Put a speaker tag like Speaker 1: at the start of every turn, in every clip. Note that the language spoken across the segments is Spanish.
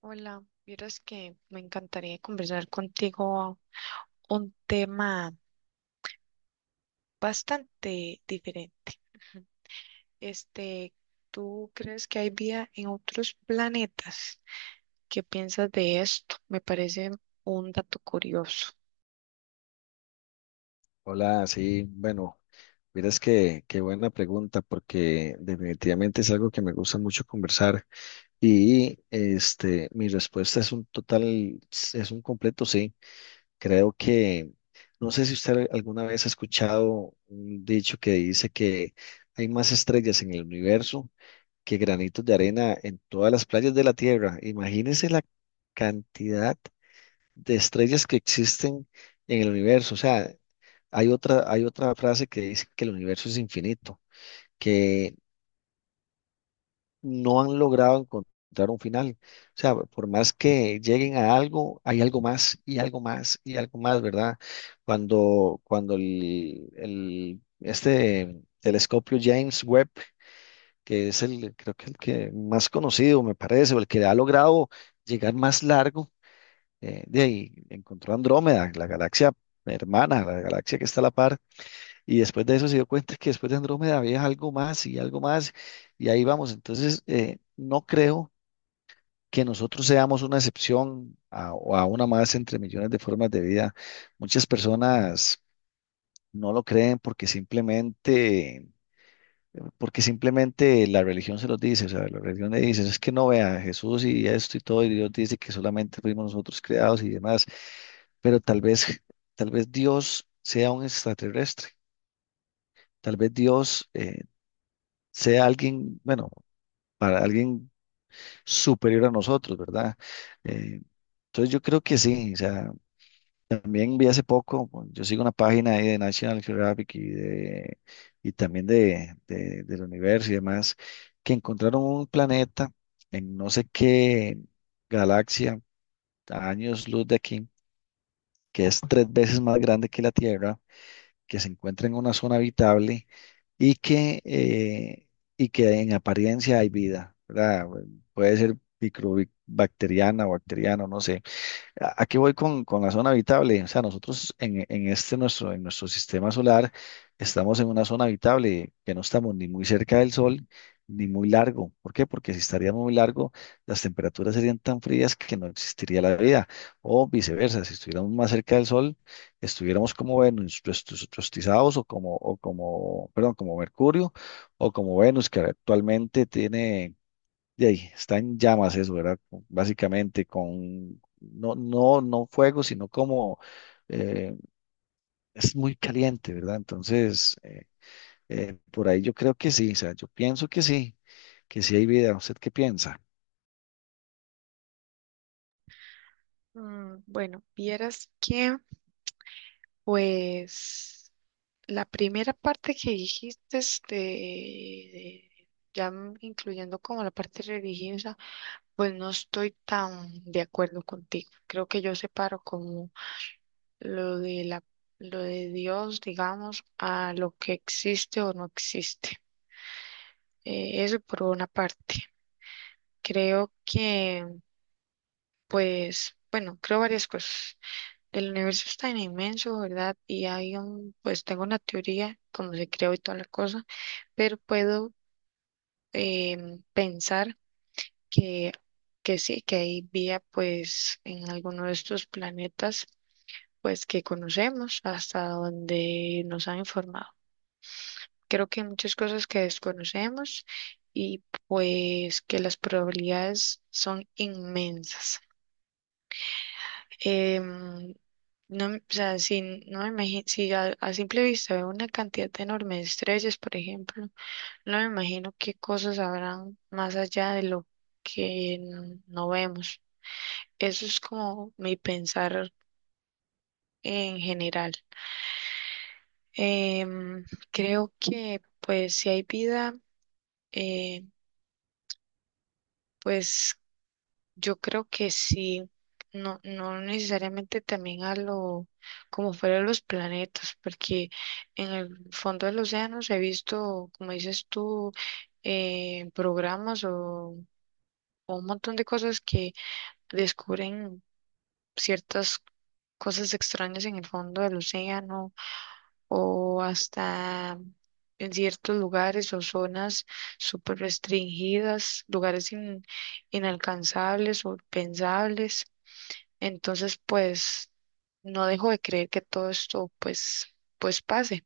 Speaker 1: Hola, vieras que me encantaría conversar contigo un tema bastante diferente. Ujú. Este, ¿Tú crees que hay vida en otros planetas? ¿Qué piensas de esto? Me parece un dato curioso.
Speaker 2: Hola, sí, bueno, miras que qué buena pregunta porque definitivamente es algo que me gusta mucho conversar y este mi respuesta es un total, es un completo sí. Creo que no sé si usted alguna vez ha escuchado un dicho que dice que hay más estrellas en el universo que granitos de arena en todas las playas de la Tierra. Imagínese la cantidad de estrellas que existen en el universo. O sea, hay otra frase que dice que el universo es infinito, que no han logrado encontrar un final. O sea, por más que lleguen a algo, hay algo más y algo más y algo más, ¿verdad? Cuando este telescopio James Webb, que es el, creo que el que más conocido me parece, o el que ha logrado llegar más largo de ahí encontró Andrómeda, la galaxia hermana, la galaxia que está a la par, y después de eso se dio cuenta que después de Andrómeda había algo más, y ahí vamos. Entonces, no creo que nosotros seamos una excepción a, o a una más entre millones de formas de vida. Muchas personas no lo creen porque simplemente la religión se los dice, o sea, la religión le dice, es que no vea Jesús y esto y todo, y Dios dice que solamente fuimos nosotros creados y demás. Pero tal vez Dios sea un extraterrestre, tal vez Dios sea alguien, bueno, para alguien superior a nosotros, ¿verdad? Eh, entonces yo creo que sí, o sea, también vi hace poco, bueno, yo sigo una página ahí de National Geographic y, de, y también del universo y demás, que encontraron un planeta en no sé qué galaxia, a años luz de aquí, que es tres veces más grande que la Tierra, que se encuentra en una zona habitable y que, eh, y que en apariencia hay vida, ¿verdad? Puede ser microbacteriana o bacteriana, no sé a qué voy con la zona habitable. O sea, nosotros en este nuestro, en nuestro sistema solar estamos en una zona habitable que no estamos ni muy cerca del sol ni muy largo. ¿Por qué? Porque si estaríamos muy largo, las temperaturas serían tan frías que no existiría la vida. O viceversa, si estuviéramos más cerca del sol, estuviéramos como Venus, rostizados o como, perdón, como Mercurio o como Venus, que actualmente tiene de ahí, está en llamas eso, ¿verdad? Básicamente con, no, no, no fuego, sino como eh, es muy caliente, ¿verdad? Entonces, por ahí yo creo que sí, o sea, yo pienso que sí hay vida. ¿Usted qué piensa?
Speaker 1: Mm, bueno, vieras que, pues, la primera parte que dijiste, ya incluyendo como la parte religiosa. Pues no estoy tan de acuerdo contigo. Creo que yo separo como lo de la, lo de Dios, digamos, a lo que existe o no existe. Eso por una parte. Creo que, pues, bueno, creo varias cosas. El universo es tan inmenso, ¿verdad? Y hay un, pues tengo una teoría, como se creó y toda la cosa, pero puedo pensar que, que sí, que hay vida, pues, en alguno de estos planetas pues que conocemos hasta donde nos han informado. Creo que hay muchas cosas que desconocemos y pues que las probabilidades son inmensas. Em, no, o sea, si no me imagino, si a simple vista veo una cantidad enorme de estrellas, por ejemplo, no me imagino qué cosas habrán más allá de lo que no vemos. Eso es como mi pensar en general. Em, Creo que pues si hay vida, eh, pues yo creo que sí, no, no necesariamente también a lo como fuera de los planetas, porque en el fondo de los océanos he visto, como dices tú, programas o un montón de cosas que descubren ciertas cosas extrañas en el fondo del océano o hasta en ciertos lugares o zonas súper restringidas, lugares inalcanzables o pensables. Entonces, pues no dejo de creer que todo esto pues pase.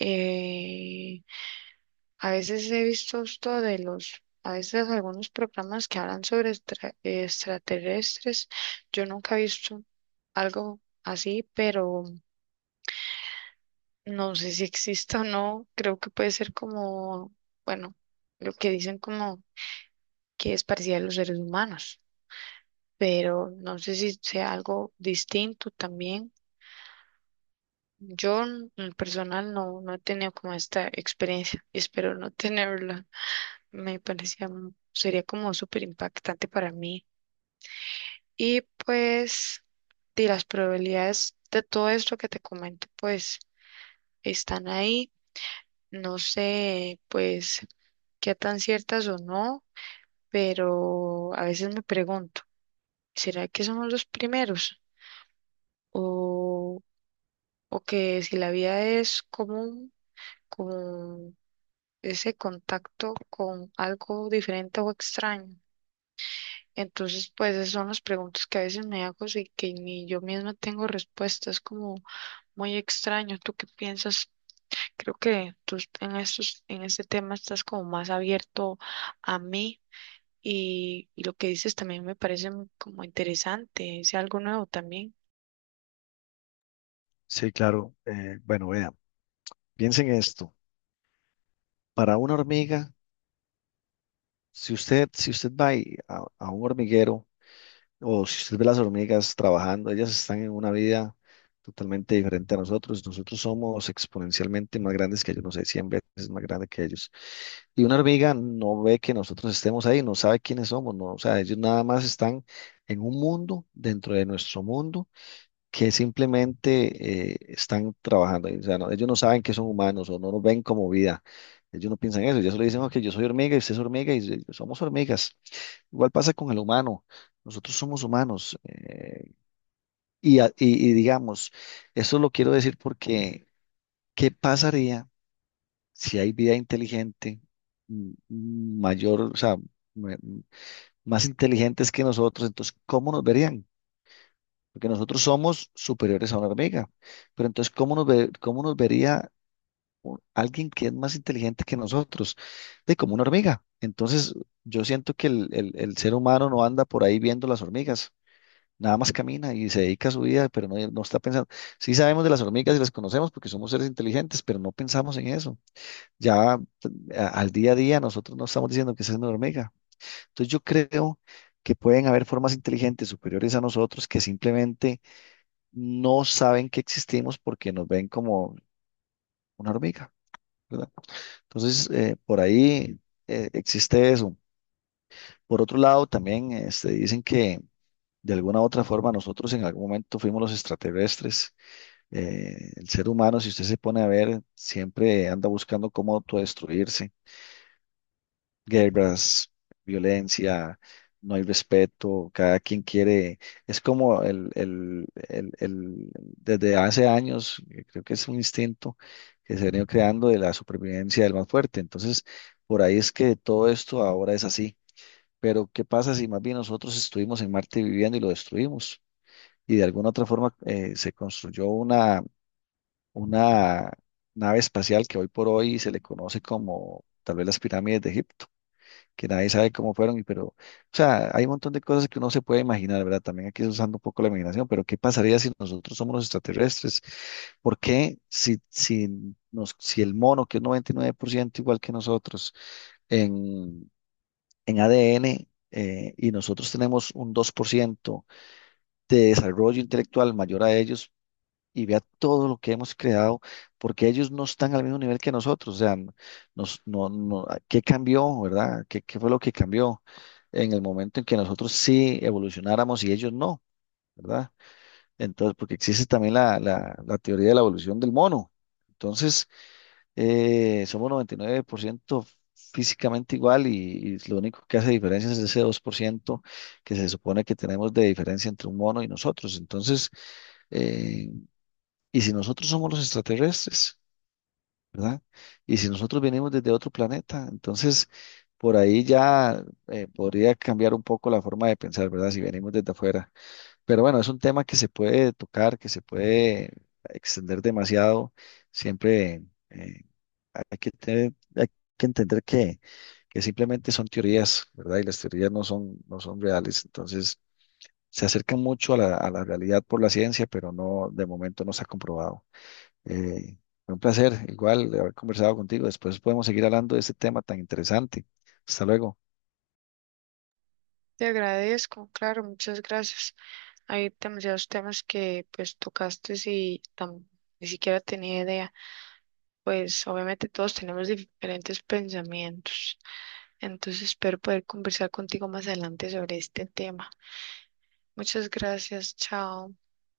Speaker 1: Eh, a veces he visto esto de los, a veces algunos programas que hablan sobre extraterrestres. Yo nunca he visto algo así, pero no sé si exista o no. Creo que puede ser como, bueno, lo que dicen como que es parecida a los seres humanos, pero no sé si sea algo distinto también. Yo en lo personal no, no he tenido como esta experiencia, y espero no tenerla. Me parecía, sería como súper impactante para mí. Y pues, de las probabilidades de todo esto que te comento, pues están ahí. No sé, pues, qué tan ciertas o no, pero a veces me pregunto, ¿será que somos los primeros? ¿O, o que si la vida es común, como ese contacto con algo diferente o extraño? Entonces, pues esas son las preguntas que a veces me hago y que ni yo misma tengo respuestas, como muy extraño. ¿Tú qué piensas? Creo que tú en en este tema estás como más abierto a mí, y lo que dices también me parece como interesante, es algo nuevo también.
Speaker 2: Sí, claro. Bueno, vean, piensen esto. Para una hormiga, si usted, si usted va y a un hormiguero, o si usted ve las hormigas trabajando, ellas están en una vida totalmente diferente a nosotros. Nosotros somos exponencialmente más grandes que ellos, no sé, 100 veces más grandes que ellos. Y una hormiga no ve que nosotros estemos ahí, no sabe quiénes somos, no, o sea, ellos nada más están en un mundo dentro de nuestro mundo que simplemente están trabajando. Ahí. O sea, ellos no saben que son humanos o no nos ven como vida. Ellos no piensan eso, ellos solo dicen, ok, yo soy hormiga y usted es hormiga y somos hormigas. Igual pasa con el humano. Nosotros somos humanos. Y, y digamos, eso lo quiero decir porque, ¿qué pasaría si hay vida inteligente mayor, o sea, me- mm, más inteligentes que nosotros? Entonces, ¿cómo nos verían? Porque nosotros somos superiores a una hormiga. Pero entonces, ¿cómo nos vería alguien que es más inteligente que nosotros? De como una hormiga. Entonces, yo siento que el ser humano no anda por ahí viendo las hormigas. Nada más camina y se dedica a su vida, pero no, no está pensando. Sí sabemos de las hormigas y las conocemos porque somos seres inteligentes, pero no pensamos en eso. Ya al día a día nosotros no estamos diciendo que esa es una hormiga. Entonces yo creo que pueden haber formas inteligentes superiores a nosotros que simplemente no saben que existimos porque nos ven como una hormiga, ¿verdad? Entonces por ahí existe eso. Por otro lado, también este, dicen que de alguna u otra forma nosotros en algún momento fuimos los extraterrestres. El ser humano, si usted se pone a ver, siempre anda buscando cómo autodestruirse. Guerras, violencia, no hay respeto, cada quien quiere. Es como desde hace años, creo que es un instinto que se ha venido creando de la supervivencia del más fuerte. Entonces, por ahí es que todo esto ahora es así. Pero, ¿qué pasa si más bien nosotros estuvimos en Marte viviendo y lo destruimos? Y de alguna otra forma se construyó una nave espacial que hoy por hoy se le conoce como tal vez las pirámides de Egipto, que nadie sabe cómo fueron, y pero, o sea, hay un montón de cosas que uno se puede imaginar, ¿verdad? También aquí usando un poco la imaginación, pero ¿qué pasaría si nosotros somos los extraterrestres? ¿Por qué si el mono, que es 99% igual que nosotros en, en ADN, y nosotros tenemos un 2% de desarrollo intelectual mayor a ellos, y vea todo lo que hemos creado, porque ellos no están al mismo nivel que nosotros, o sea, n- nos, no, no, ah, ¿qué cambió, verdad? ¿Qué, qué fue lo que cambió en el momento en que nosotros sí evolucionáramos y ellos no, ¿verdad? Entonces, porque existe también la teoría de la evolución del mono. Entonces, somos 99% físicamente igual y lo único que hace diferencia es ese 2% que se supone que tenemos de diferencia entre un mono y nosotros. Entonces, eh, y si nosotros somos los extraterrestres, ¿verdad? Y si nosotros venimos desde otro planeta, entonces por ahí ya podría cambiar un poco la forma de pensar, ¿verdad? Si venimos desde afuera. Pero bueno, es un tema que se puede tocar, que se puede extender demasiado. Siempre eh, hay que entender que simplemente son teorías, ¿verdad? Y las teorías no son, no son reales. Entonces se acercan mucho a la realidad por la ciencia, pero no, de momento no se ha comprobado. Eh, Fue un placer, igual, de haber conversado contigo. Después podemos seguir hablando de este tema tan interesante. Hasta luego.
Speaker 1: Te agradezco, claro, muchas gracias. Hay demasiados temas que pues tocaste y ni siquiera tenía idea. Pues obviamente todos tenemos diferentes pensamientos, entonces espero poder conversar contigo más adelante sobre este tema. Muchas gracias, chao.